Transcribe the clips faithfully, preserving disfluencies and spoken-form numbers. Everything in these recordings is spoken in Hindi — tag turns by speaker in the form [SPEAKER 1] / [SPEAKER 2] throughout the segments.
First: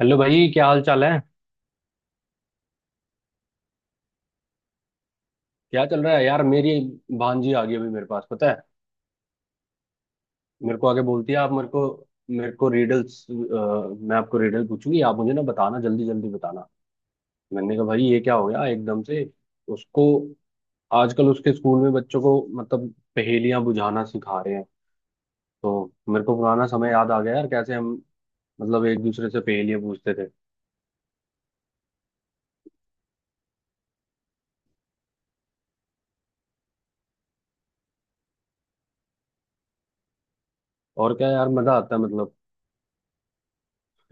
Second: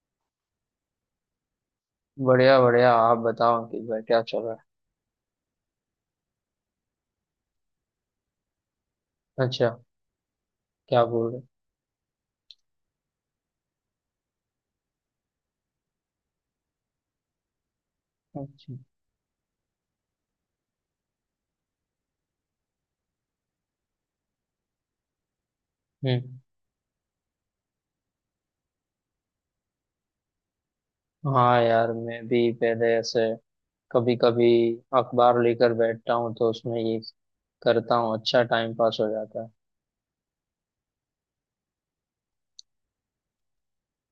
[SPEAKER 1] हेलो भाई, क्या हाल चाल है।
[SPEAKER 2] बढ़िया बढ़िया, आप बताओ अंकित भाई, क्या चल रहा
[SPEAKER 1] क्या चल रहा है यार, मेरी भांजी आ गई अभी मेरे पास, पता है।
[SPEAKER 2] है। अच्छा।
[SPEAKER 1] मेरे को आगे
[SPEAKER 2] क्या बोल
[SPEAKER 1] बोलती है,
[SPEAKER 2] रहे।
[SPEAKER 1] आप मेरे को मेरे को रिडल्स, मैं आपको रिडल पूछूंगी, आप मुझे ना बताना, जल्दी जल्दी बताना। मैंने कहा भाई ये क्या हो गया
[SPEAKER 2] अच्छा।
[SPEAKER 1] एकदम से। उसको आजकल उसके स्कूल में बच्चों को मतलब पहेलियां बुझाना सिखा रहे हैं। तो मेरे को
[SPEAKER 2] हम्म।
[SPEAKER 1] पुराना समय याद आ गया यार, कैसे हम मतलब एक दूसरे से पहेलियां पूछते थे।
[SPEAKER 2] हाँ यार, मैं भी पहले ऐसे कभी कभी अखबार लेकर बैठता हूँ तो उसमें ये करता हूँ, अच्छा टाइम पास हो जाता है।
[SPEAKER 1] और क्या यार, मजा आता है मतलब।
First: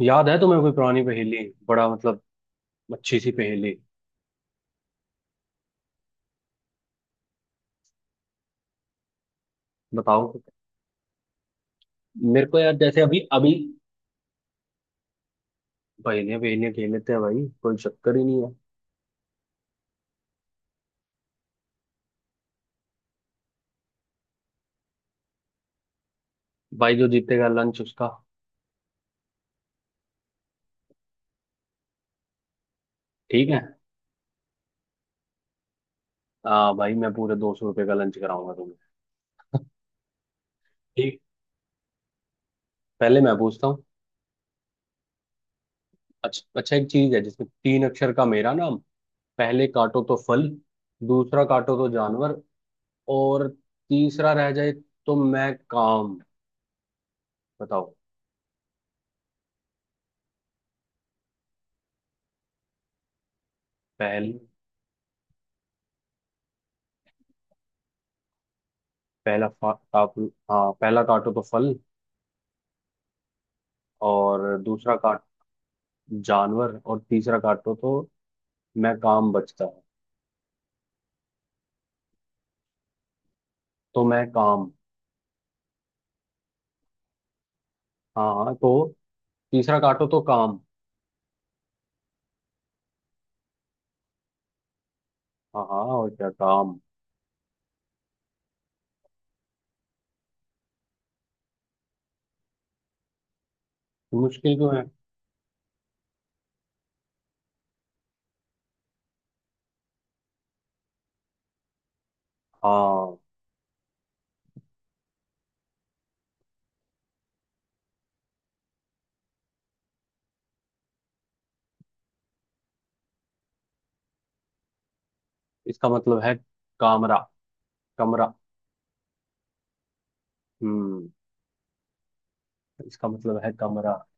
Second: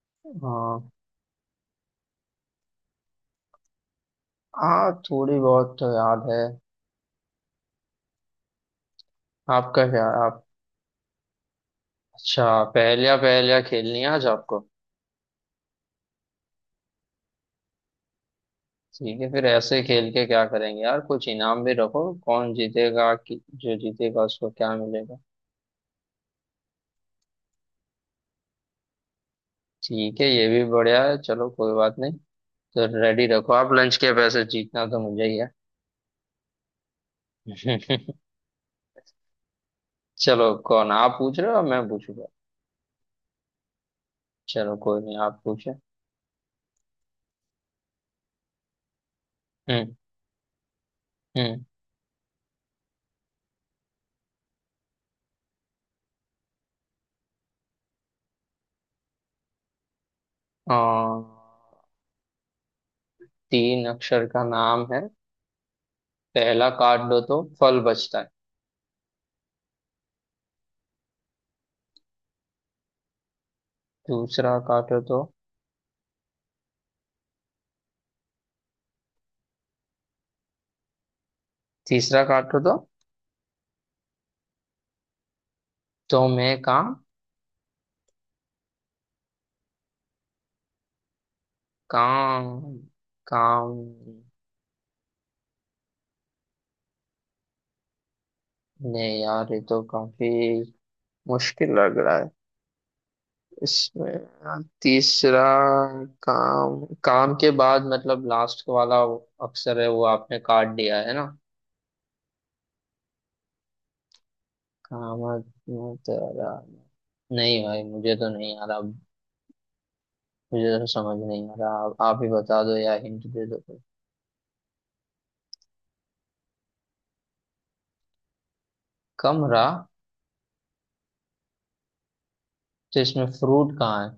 [SPEAKER 1] याद है तुम्हें कोई
[SPEAKER 2] हाँ
[SPEAKER 1] पुरानी पहेली, बड़ा मतलब अच्छी सी पहेली,
[SPEAKER 2] हाँ, थोड़ी बहुत तो याद है। आपका क्या?
[SPEAKER 1] बताओ।
[SPEAKER 2] आप अच्छा
[SPEAKER 1] मेरे को यार जैसे
[SPEAKER 2] पहेलियाँ
[SPEAKER 1] अभी अभी
[SPEAKER 2] पहेलियाँ खेलनी है आज आपको।
[SPEAKER 1] पहले पहले खेल लेते हैं भाई, कोई चक्कर ही नहीं है।
[SPEAKER 2] ठीक है, फिर ऐसे खेल के क्या करेंगे यार, कुछ इनाम भी रखो। कौन जीतेगा कि जो जीतेगा उसको क्या मिलेगा।
[SPEAKER 1] भाई जो जीतेगा, लंच उसका।
[SPEAKER 2] ठीक है, ये भी बढ़िया है, चलो कोई बात नहीं। तो रेडी
[SPEAKER 1] ठीक
[SPEAKER 2] रखो
[SPEAKER 1] है।
[SPEAKER 2] आप लंच के पैसे, जीतना तो मुझे ही है।
[SPEAKER 1] हाँ भाई, मैं पूरे दो सौ रुपये का लंच कराऊंगा तुम्हें।
[SPEAKER 2] चलो, कौन आप
[SPEAKER 1] ठीक,
[SPEAKER 2] पूछ रहे हो या मैं पूछूंगा।
[SPEAKER 1] पहले मैं पूछता हूँ।
[SPEAKER 2] चलो कोई नहीं, आप पूछे।
[SPEAKER 1] अच्छा अच्छा, एक चीज है जिसमें तीन अक्षर का मेरा नाम। पहले
[SPEAKER 2] हम्म।
[SPEAKER 1] काटो तो फल, दूसरा
[SPEAKER 2] हम्म।
[SPEAKER 1] काटो तो जानवर, और तीसरा रह जाए तो मैं काम। बताओ।
[SPEAKER 2] आ, तीन अक्षर
[SPEAKER 1] पहल।
[SPEAKER 2] का नाम है। पहला काट दो तो फल बचता है।
[SPEAKER 1] पहला फा, काप, हाँ, पहला काटो तो फल, और
[SPEAKER 2] दूसरा
[SPEAKER 1] दूसरा
[SPEAKER 2] काटो
[SPEAKER 1] काट
[SPEAKER 2] तो।
[SPEAKER 1] जानवर, और तीसरा काटो तो मैं काम बचता।
[SPEAKER 2] तीसरा काटो तो।
[SPEAKER 1] तो मैं काम।
[SPEAKER 2] तो मैं काम।
[SPEAKER 1] हाँ हाँ, तो तीसरा काटो तो काम।
[SPEAKER 2] काम। काम।
[SPEAKER 1] हाँ हाँ, और क्या काम।
[SPEAKER 2] नहीं यार, ये तो काफी मुश्किल लग रहा है।
[SPEAKER 1] मुश्किल
[SPEAKER 2] इसमें
[SPEAKER 1] क्यों है।
[SPEAKER 2] तीसरा काम, काम के बाद मतलब लास्ट वाला अक्षर है वो आपने काट दिया है ना।
[SPEAKER 1] हाँ,
[SPEAKER 2] काम तेरा। नहीं भाई, मुझे तो नहीं आ रहा। मुझे तो समझ नहीं आ रहा, आप, आप ही बता दो या हिंट दे दो कोई।
[SPEAKER 1] इसका मतलब है कामरा, कमरा।
[SPEAKER 2] कमरा?
[SPEAKER 1] हम्म,
[SPEAKER 2] तो
[SPEAKER 1] इसका
[SPEAKER 2] इसमें
[SPEAKER 1] मतलब है
[SPEAKER 2] फ्रूट
[SPEAKER 1] कमरा।
[SPEAKER 2] कहाँ है?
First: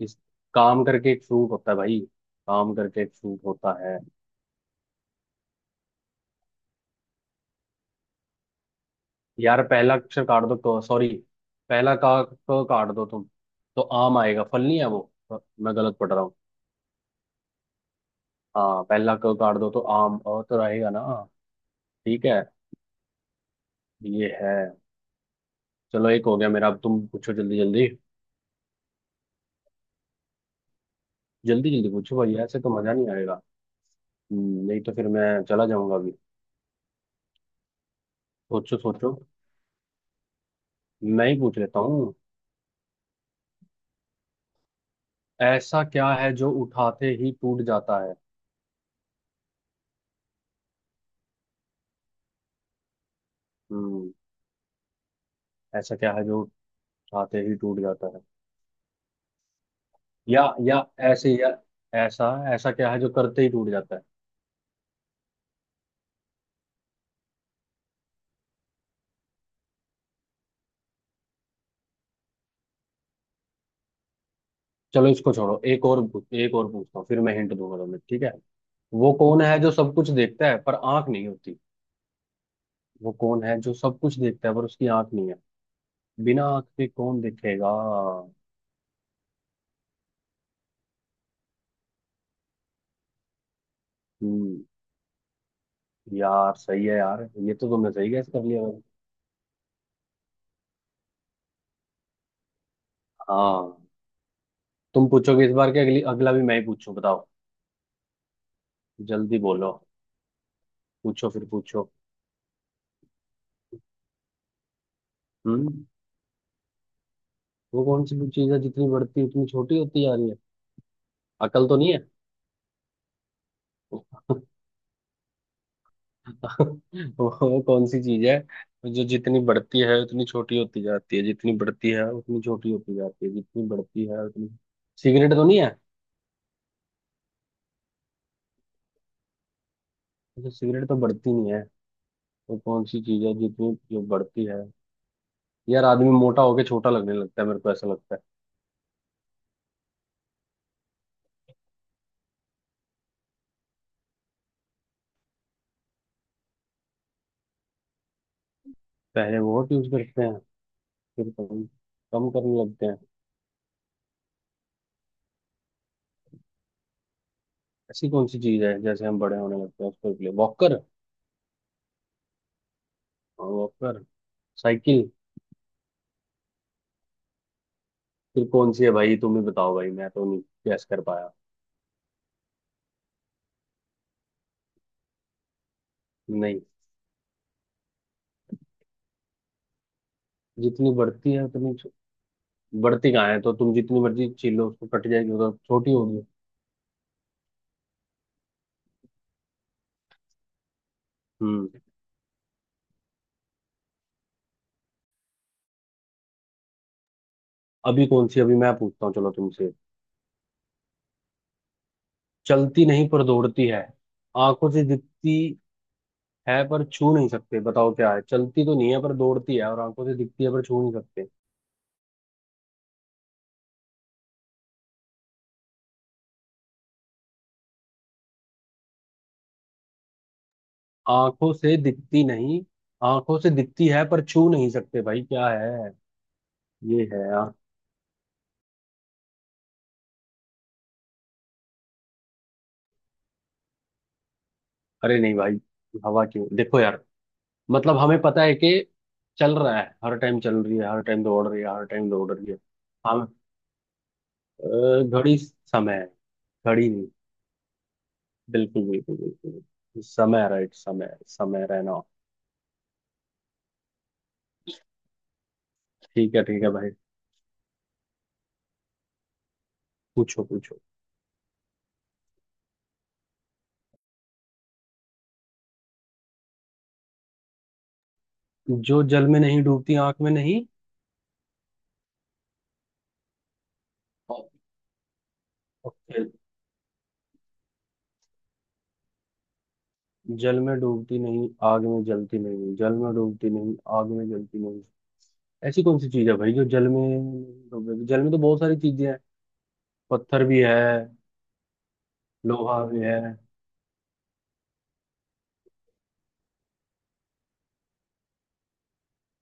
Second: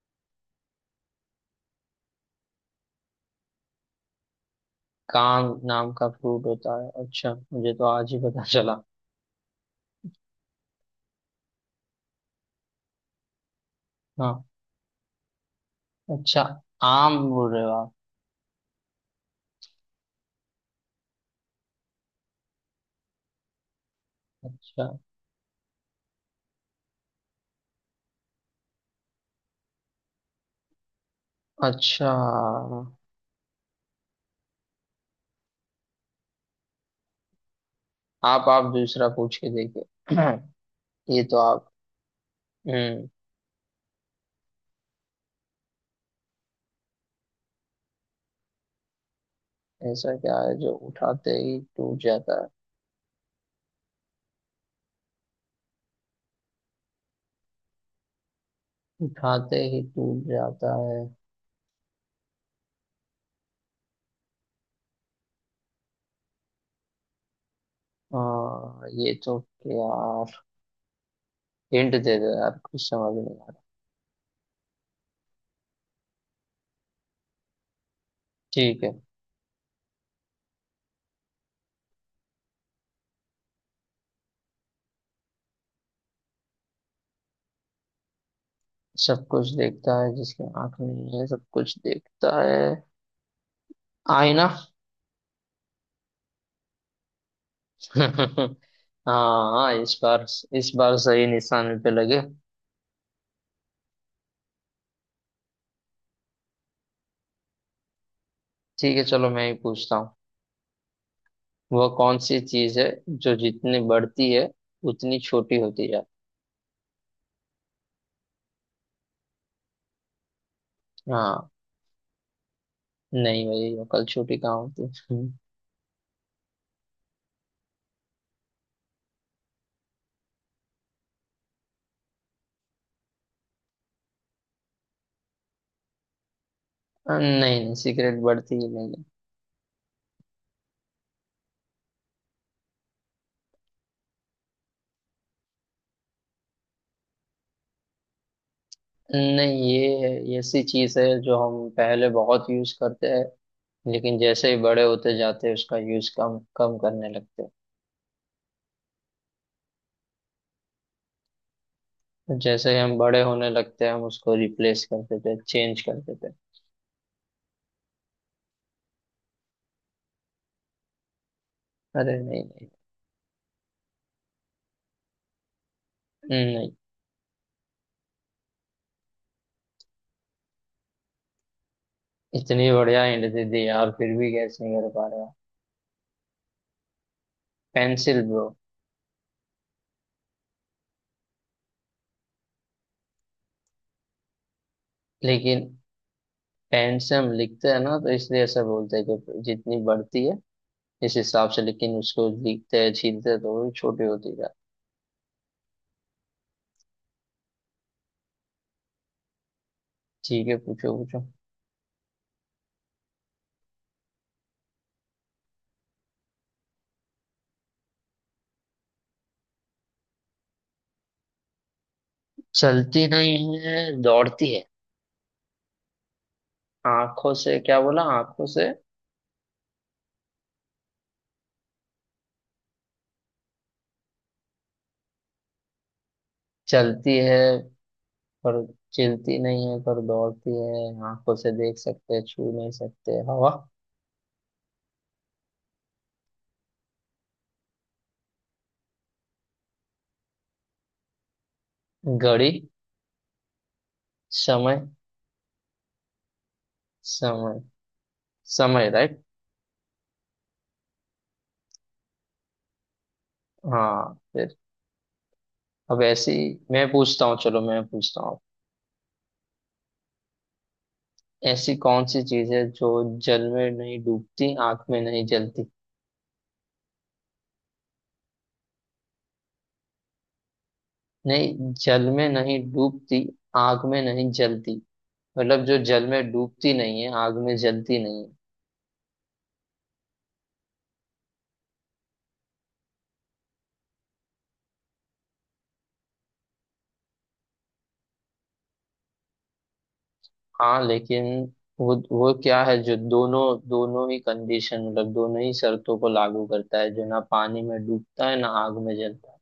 [SPEAKER 1] इस काम करके एक सूट होता है भाई, काम करके एक सूट होता है।
[SPEAKER 2] काम नाम का फ्रूट होता है, अच्छा मुझे तो आज ही पता चला।
[SPEAKER 1] यार पहला अक्षर काट दो तो सॉरी, पहला का क काट दो तुम, तो आम आएगा।
[SPEAKER 2] हाँ।
[SPEAKER 1] फल नहीं है वो, मैं गलत पढ़ रहा हूँ।
[SPEAKER 2] अच्छा, आम बोल रहे हो आप।
[SPEAKER 1] हाँ, पहला क काट दो तो आम, अ तो रहेगा ना। ठीक है, ये है।
[SPEAKER 2] अच्छा।
[SPEAKER 1] चलो एक हो गया मेरा, अब तुम पूछो जल्दी जल्दी। जल्दी जल्दी
[SPEAKER 2] अच्छा,
[SPEAKER 1] पूछो भाई, ऐसे तो मजा नहीं आएगा। हम्म, नहीं तो फिर मैं चला जाऊंगा अभी।
[SPEAKER 2] आप आप
[SPEAKER 1] सोचो
[SPEAKER 2] दूसरा
[SPEAKER 1] सोचो,
[SPEAKER 2] पूछ के देखिए। ये
[SPEAKER 1] मैं
[SPEAKER 2] तो
[SPEAKER 1] ही पूछ
[SPEAKER 2] आप।
[SPEAKER 1] लेता हूँ।
[SPEAKER 2] हम्म।
[SPEAKER 1] ऐसा क्या है जो उठाते ही टूट जाता है।
[SPEAKER 2] ऐसा क्या है जो उठाते ही टूट जाता है?
[SPEAKER 1] हम्म, ऐसा क्या है जो उठाते ही टूट जाता है।
[SPEAKER 2] उठाते ही टूट
[SPEAKER 1] या
[SPEAKER 2] जाता
[SPEAKER 1] या
[SPEAKER 2] है।
[SPEAKER 1] ऐसे या ऐसा ऐसा क्या है जो करते ही टूट जाता है।
[SPEAKER 2] हाँ ये तो, यार हिंट दे दो यार, कुछ समझ नहीं आ रहा।
[SPEAKER 1] चलो इसको छोड़ो, एक और पूछ- एक और पूछता हूँ, फिर मैं हिंट दूंगा तुम्हें, ठीक है।
[SPEAKER 2] ठीक है।
[SPEAKER 1] वो कौन है जो सब कुछ देखता है पर आंख नहीं होती। वो कौन है जो सब कुछ देखता है पर उसकी आंख नहीं है। बिना आंख के कौन देखेगा।
[SPEAKER 2] सब कुछ देखता है जिसकी आंख नहीं है, सब कुछ देखता है। आईना।
[SPEAKER 1] हम्म, यार सही है यार, ये तो तुमने सही गैस कर लिया भाई।
[SPEAKER 2] हाँ हाँ, इस बार इस बार सही निशाने पे लगे।
[SPEAKER 1] हाँ, तुम पूछोगे इस बार के अगली, अगला भी मैं ही पूछूं बताओ।
[SPEAKER 2] ठीक है चलो,
[SPEAKER 1] जल्दी
[SPEAKER 2] मैं ही
[SPEAKER 1] बोलो,
[SPEAKER 2] पूछता हूँ।
[SPEAKER 1] पूछो फिर
[SPEAKER 2] वह
[SPEAKER 1] पूछो।
[SPEAKER 2] कौन सी चीज है जो जितनी बढ़ती है उतनी छोटी
[SPEAKER 1] हम्म,
[SPEAKER 2] होती जाती
[SPEAKER 1] वो कौन सी चीज है जितनी बढ़ती है, उतनी छोटी होती जा रही है।
[SPEAKER 2] है। हाँ।
[SPEAKER 1] अकल तो नहीं है।
[SPEAKER 2] नहीं भाई, अकल छोटी कहाँ होती है।
[SPEAKER 1] वो कौन सी चीज है जो जितनी बढ़ती है उतनी छोटी होती जाती है, जितनी बढ़ती है उतनी छोटी होती जाती है, जितनी बढ़ती है उतनी। सिगरेट तो नहीं है।
[SPEAKER 2] नहीं नहीं, सिगरेट बढ़ती ही नहीं है।
[SPEAKER 1] अच्छा, सिगरेट तो बढ़ती नहीं है। तो कौन सी चीज है जितनी जो बढ़ती है। यार आदमी मोटा होके छोटा लगने लगता है, मेरे को ऐसा लगता है।
[SPEAKER 2] नहीं, ये ऐसी चीज है जो हम पहले बहुत यूज करते हैं लेकिन जैसे ही बड़े होते जाते हैं उसका यूज कम कम करने लगते
[SPEAKER 1] पहले बहुत यूज करते हैं, फिर कम कम
[SPEAKER 2] हैं।
[SPEAKER 1] करने
[SPEAKER 2] जैसे ही
[SPEAKER 1] लगते
[SPEAKER 2] हम
[SPEAKER 1] हैं।
[SPEAKER 2] बड़े होने लगते हैं हम उसको रिप्लेस कर देते हैं, चेंज कर देते हैं।
[SPEAKER 1] ऐसी कौन सी चीज है, जैसे हम बड़े होने लगते हैं, उसको लिए वॉकर।
[SPEAKER 2] अरे नहीं नहीं।
[SPEAKER 1] Walker, cycle.
[SPEAKER 2] नहीं,
[SPEAKER 1] फिर कौन सी है भाई, तुम ही बताओ भाई, मैं तो नहीं गैस कर पाया।
[SPEAKER 2] इतनी बढ़िया हिंट दे दी यार, फिर भी गैस नहीं कर पा रहे हो।
[SPEAKER 1] नहीं,
[SPEAKER 2] पेंसिल ब्रो।
[SPEAKER 1] जितनी बढ़ती है उतनी छो- बढ़ती कहाँ है तो, तुम जितनी मर्जी छील लो उसको, कट जाएगी उधर,
[SPEAKER 2] लेकिन
[SPEAKER 1] छोटी होगी।
[SPEAKER 2] पेन से हम लिखते हैं ना, तो इसलिए ऐसा बोलते हैं कि जितनी बढ़ती है इस हिसाब से,
[SPEAKER 1] हम्म,
[SPEAKER 2] लेकिन उसको लिखते हैं छीलते हैं तो वो छोटी होती है।
[SPEAKER 1] अभी कौन सी अभी मैं पूछता हूँ, चलो तुमसे।
[SPEAKER 2] ठीक है, पूछो पूछो।
[SPEAKER 1] चलती नहीं पर दौड़ती है, आंखों से दिखती है पर छू नहीं सकते, बताओ क्या है। चलती तो नहीं है पर दौड़ती है, और आंखों से दिखती है पर छू नहीं सकते।
[SPEAKER 2] चलती नहीं है दौड़ती है। आंखों से क्या बोला? आंखों से
[SPEAKER 1] आंखों से दिखती नहीं, आंखों से दिखती है पर छू नहीं सकते, भाई क्या है। ये
[SPEAKER 2] चलती
[SPEAKER 1] है
[SPEAKER 2] है
[SPEAKER 1] यार,
[SPEAKER 2] पर, चलती नहीं है पर दौड़ती है, आंखों से देख सकते हैं छू नहीं सकते, हवा।
[SPEAKER 1] अरे नहीं भाई, हवा क्यों देखो यार। मतलब हमें पता है कि चल रहा है हर टाइम, चल रही है हर टाइम, दौड़ रही है हर टाइम, दौड़ रही
[SPEAKER 2] घड़ी।
[SPEAKER 1] है। हम, अ,
[SPEAKER 2] समय।
[SPEAKER 1] घड़ी, समय है, घड़ी नहीं,
[SPEAKER 2] समय।
[SPEAKER 1] बिल्कुल
[SPEAKER 2] समय
[SPEAKER 1] बिल्कुल
[SPEAKER 2] राइट।
[SPEAKER 1] बिल्कुल समय, राइट, समय समय रहना।
[SPEAKER 2] हाँ फिर, अब ऐसी
[SPEAKER 1] ठीक है ठीक है
[SPEAKER 2] मैं
[SPEAKER 1] भाई।
[SPEAKER 2] पूछता हूँ चलो मैं पूछता हूँ,
[SPEAKER 1] पूछो पूछो।
[SPEAKER 2] ऐसी कौन सी चीज है जो जल में नहीं डूबती आंख में नहीं जलती।
[SPEAKER 1] जो जल में नहीं डूबती, आंख में नहीं।
[SPEAKER 2] नहीं, जल में नहीं डूबती आंख में नहीं जलती, मतलब जो जल
[SPEAKER 1] ओके,
[SPEAKER 2] में डूबती नहीं है आग में जलती नहीं है।
[SPEAKER 1] जल में डूबती नहीं, आग में जलती नहीं, जल में डूबती नहीं, आग में जलती नहीं। ऐसी कौन सी चीज है भाई, जो जल में डूबेगी, जल में तो बहुत सारी चीजें हैं, पत्थर भी है,
[SPEAKER 2] हाँ लेकिन वो वो क्या है
[SPEAKER 1] लोहा
[SPEAKER 2] जो
[SPEAKER 1] भी है।
[SPEAKER 2] दोनों दोनों ही कंडीशन, मतलब दोनों ही शर्तों को लागू करता है, जो ना पानी में डूबता है ना आग में जलता है।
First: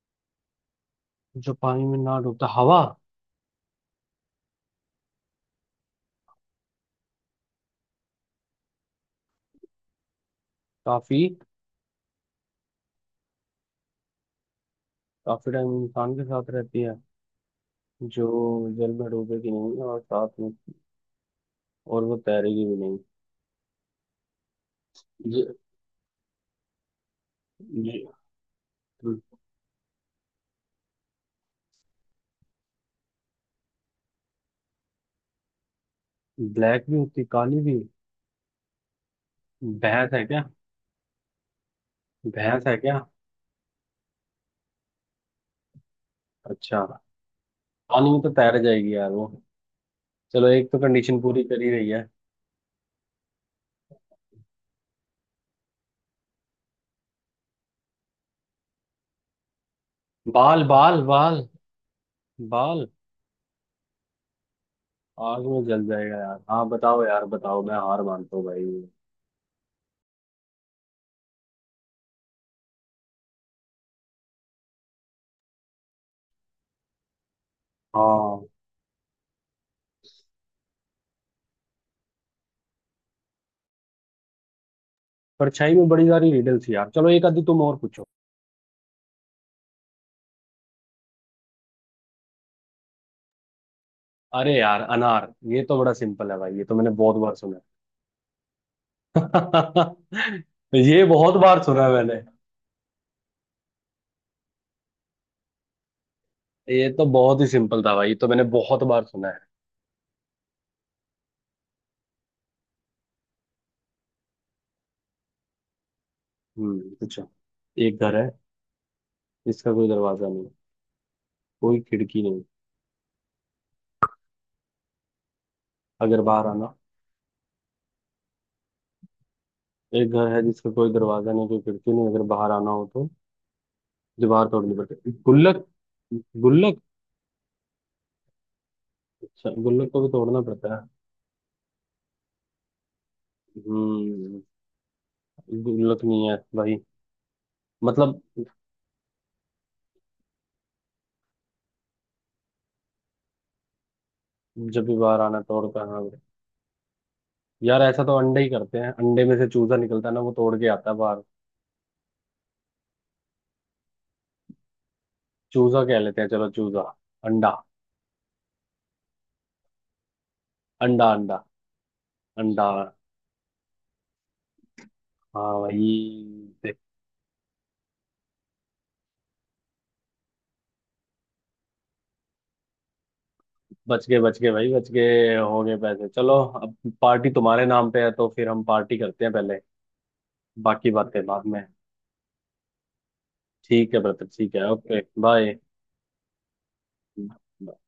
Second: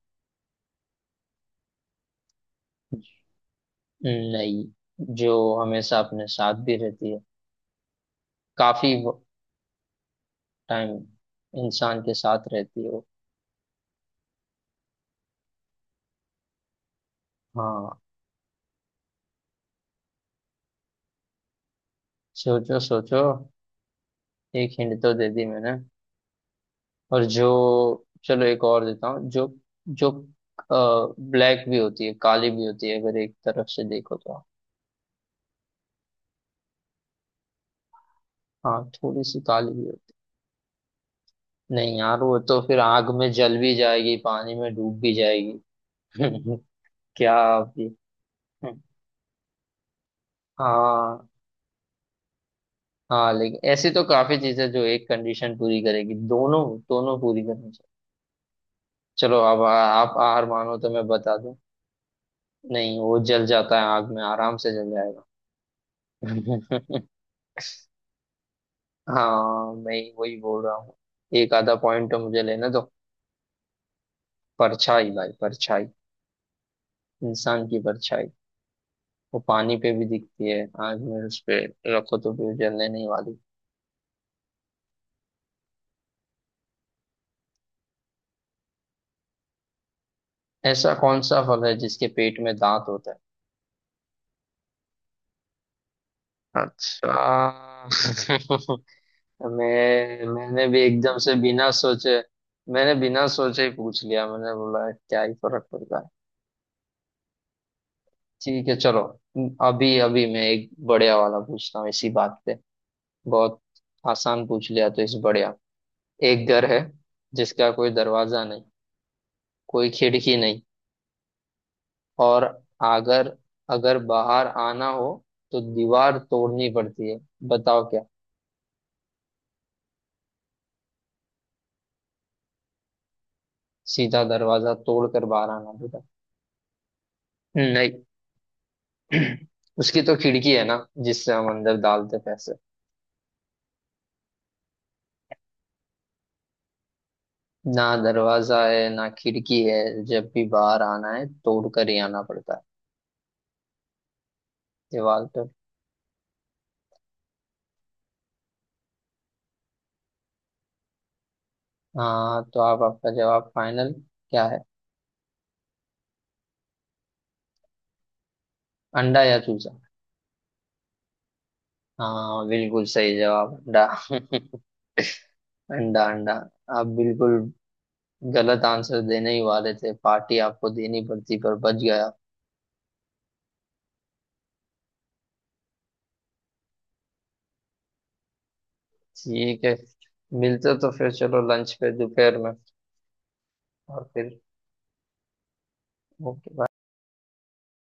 [SPEAKER 1] जो पानी में ना डूबता, हवा।
[SPEAKER 2] नहीं, जो हमेशा अपने साथ भी रहती है, काफी टाइम
[SPEAKER 1] काफी
[SPEAKER 2] इंसान के साथ रहती है वो।
[SPEAKER 1] काफी टाइम इंसान के साथ रहती है।
[SPEAKER 2] हाँ।
[SPEAKER 1] जो जल में डूबेगी नहीं, और साथ में, और वो तैरेगी भी
[SPEAKER 2] सोचो
[SPEAKER 1] नहीं।
[SPEAKER 2] सोचो, एक हिंट तो दे दी
[SPEAKER 1] ज,
[SPEAKER 2] मैंने। और जो, चलो एक और देता
[SPEAKER 1] ज,
[SPEAKER 2] हूँ। जो, जो ब्लैक भी होती है काली भी होती है अगर एक तरफ से देखो तो।
[SPEAKER 1] ब्लैक भी होती, काली भी।
[SPEAKER 2] हाँ, थोड़ी सी काली भी
[SPEAKER 1] भैंस
[SPEAKER 2] होती
[SPEAKER 1] है क्या।
[SPEAKER 2] है। नहीं यार, वो तो
[SPEAKER 1] भैंस है
[SPEAKER 2] फिर
[SPEAKER 1] क्या।
[SPEAKER 2] आग में जल भी जाएगी पानी में डूब भी जाएगी।
[SPEAKER 1] अच्छा,
[SPEAKER 2] क्या आप ये,
[SPEAKER 1] पानी में तो तैर जाएगी यार वो, चलो एक तो कंडीशन
[SPEAKER 2] हाँ
[SPEAKER 1] पूरी करी रही है।
[SPEAKER 2] हाँ लेकिन ऐसी तो काफी चीजें जो एक कंडीशन पूरी करेगी, दोनों दोनों पूरी करनी चाहिए। चलो अब, आ, आप हार
[SPEAKER 1] बाल
[SPEAKER 2] मानो तो
[SPEAKER 1] बाल
[SPEAKER 2] मैं बता
[SPEAKER 1] बाल
[SPEAKER 2] दूं।
[SPEAKER 1] बाल
[SPEAKER 2] नहीं, वो जल जाता है आग में, आराम से जल जाएगा।
[SPEAKER 1] आग में जल जाएगा यार, हाँ बताओ यार बताओ, मैं हार मानता हूँ भाई।
[SPEAKER 2] हाँ, मैं वही बोल रहा हूँ, एक आधा पॉइंट तो मुझे लेना दो। परछाई भाई, परछाई, इंसान की परछाई।
[SPEAKER 1] हाँ,
[SPEAKER 2] वो पानी पे भी दिखती है, आग में उस पे रखो तो भी वो जलने नहीं वाली।
[SPEAKER 1] परछाई में बड़ी सारी रिडल थी यार, चलो एक आधी तुम और पूछो।
[SPEAKER 2] ऐसा कौन सा फल है जिसके पेट में दांत होता है?
[SPEAKER 1] अरे यार, अनार, ये तो बड़ा सिंपल है भाई, ये तो मैंने
[SPEAKER 2] अच्छा।
[SPEAKER 1] बहुत बार सुना
[SPEAKER 2] मैं
[SPEAKER 1] है।
[SPEAKER 2] मैंने भी
[SPEAKER 1] ये
[SPEAKER 2] एकदम से
[SPEAKER 1] बहुत बार
[SPEAKER 2] बिना
[SPEAKER 1] सुना है
[SPEAKER 2] सोचे,
[SPEAKER 1] मैंने।
[SPEAKER 2] मैंने बिना सोचे ही पूछ लिया, मैंने बोला क्या ही फर्क पड़ता है।
[SPEAKER 1] ये तो बहुत ही सिंपल था भाई, ये तो मैंने
[SPEAKER 2] ठीक है
[SPEAKER 1] बहुत
[SPEAKER 2] चलो,
[SPEAKER 1] बार सुना है।
[SPEAKER 2] अभी अभी मैं एक बढ़िया वाला पूछता हूँ इसी बात पे। बहुत आसान पूछ लिया तो इस बढ़िया। एक घर है
[SPEAKER 1] हम्म, पूछो।
[SPEAKER 2] जिसका कोई
[SPEAKER 1] एक घर है
[SPEAKER 2] दरवाजा नहीं,
[SPEAKER 1] जिसका कोई
[SPEAKER 2] कोई
[SPEAKER 1] दरवाजा
[SPEAKER 2] खिड़की
[SPEAKER 1] नहीं,
[SPEAKER 2] नहीं,
[SPEAKER 1] कोई खिड़की नहीं,
[SPEAKER 2] और अगर अगर बाहर आना हो तो दीवार
[SPEAKER 1] अगर बाहर
[SPEAKER 2] तोड़नी
[SPEAKER 1] आना।
[SPEAKER 2] पड़ती है। बताओ क्या।
[SPEAKER 1] एक घर है जिसका कोई दरवाजा नहीं, कोई खिड़की नहीं, अगर बाहर आना हो तो
[SPEAKER 2] सीधा
[SPEAKER 1] दीवार
[SPEAKER 2] दरवाजा
[SPEAKER 1] तोड़नी पड़ती
[SPEAKER 2] तोड़
[SPEAKER 1] है।
[SPEAKER 2] कर बाहर
[SPEAKER 1] गुल्लक,
[SPEAKER 2] आना पड़ता
[SPEAKER 1] गुल्लक।
[SPEAKER 2] है? नहीं।
[SPEAKER 1] अच्छा, गुल्लक को
[SPEAKER 2] उसकी
[SPEAKER 1] भी
[SPEAKER 2] तो
[SPEAKER 1] तोड़ना
[SPEAKER 2] खिड़की है
[SPEAKER 1] पड़ता
[SPEAKER 2] ना
[SPEAKER 1] है।
[SPEAKER 2] जिससे हम अंदर डालते पैसे।
[SPEAKER 1] हम्म, गुल्लक नहीं है भाई।
[SPEAKER 2] ना
[SPEAKER 1] मतलब
[SPEAKER 2] दरवाजा है ना खिड़की है, जब भी बाहर आना है तोड़ कर ही आना पड़ता है
[SPEAKER 1] जब भी बाहर
[SPEAKER 2] दीवार
[SPEAKER 1] आना
[SPEAKER 2] पर।
[SPEAKER 1] तोड़ता है, हाँ। यार ऐसा तो अंडे ही करते हैं, अंडे में से चूजा निकलता है ना, वो तोड़ के आता है बाहर।
[SPEAKER 2] हाँ तो आप आपका जवाब फाइनल क्या है?
[SPEAKER 1] चूजा कह लेते हैं, चलो चूजा, अंडा,
[SPEAKER 2] अंडा या चूजा?
[SPEAKER 1] अंडा, अंडा,
[SPEAKER 2] हाँ
[SPEAKER 1] अंडा।
[SPEAKER 2] बिल्कुल सही जवाब, अंडा।
[SPEAKER 1] हाँ भाई।
[SPEAKER 2] अंडा, अंडा।
[SPEAKER 1] देख,
[SPEAKER 2] आप बिल्कुल गलत आंसर देने ही वाले थे, पार्टी आपको देनी पड़ती पर बच गया।
[SPEAKER 1] बच गए, बच गए भाई, बच गए, हो गए पैसे, चलो अब पार्टी तुम्हारे नाम पे है, तो फिर हम पार्टी करते हैं पहले,
[SPEAKER 2] ठीक है, मिलते तो
[SPEAKER 1] बाकी
[SPEAKER 2] फिर
[SPEAKER 1] बातें
[SPEAKER 2] चलो
[SPEAKER 1] बाद में।
[SPEAKER 2] लंच पे दोपहर में।
[SPEAKER 1] ठीक है
[SPEAKER 2] और
[SPEAKER 1] ब्रदर,
[SPEAKER 2] फिर
[SPEAKER 1] ठीक है, ओके बाय।
[SPEAKER 2] ओके।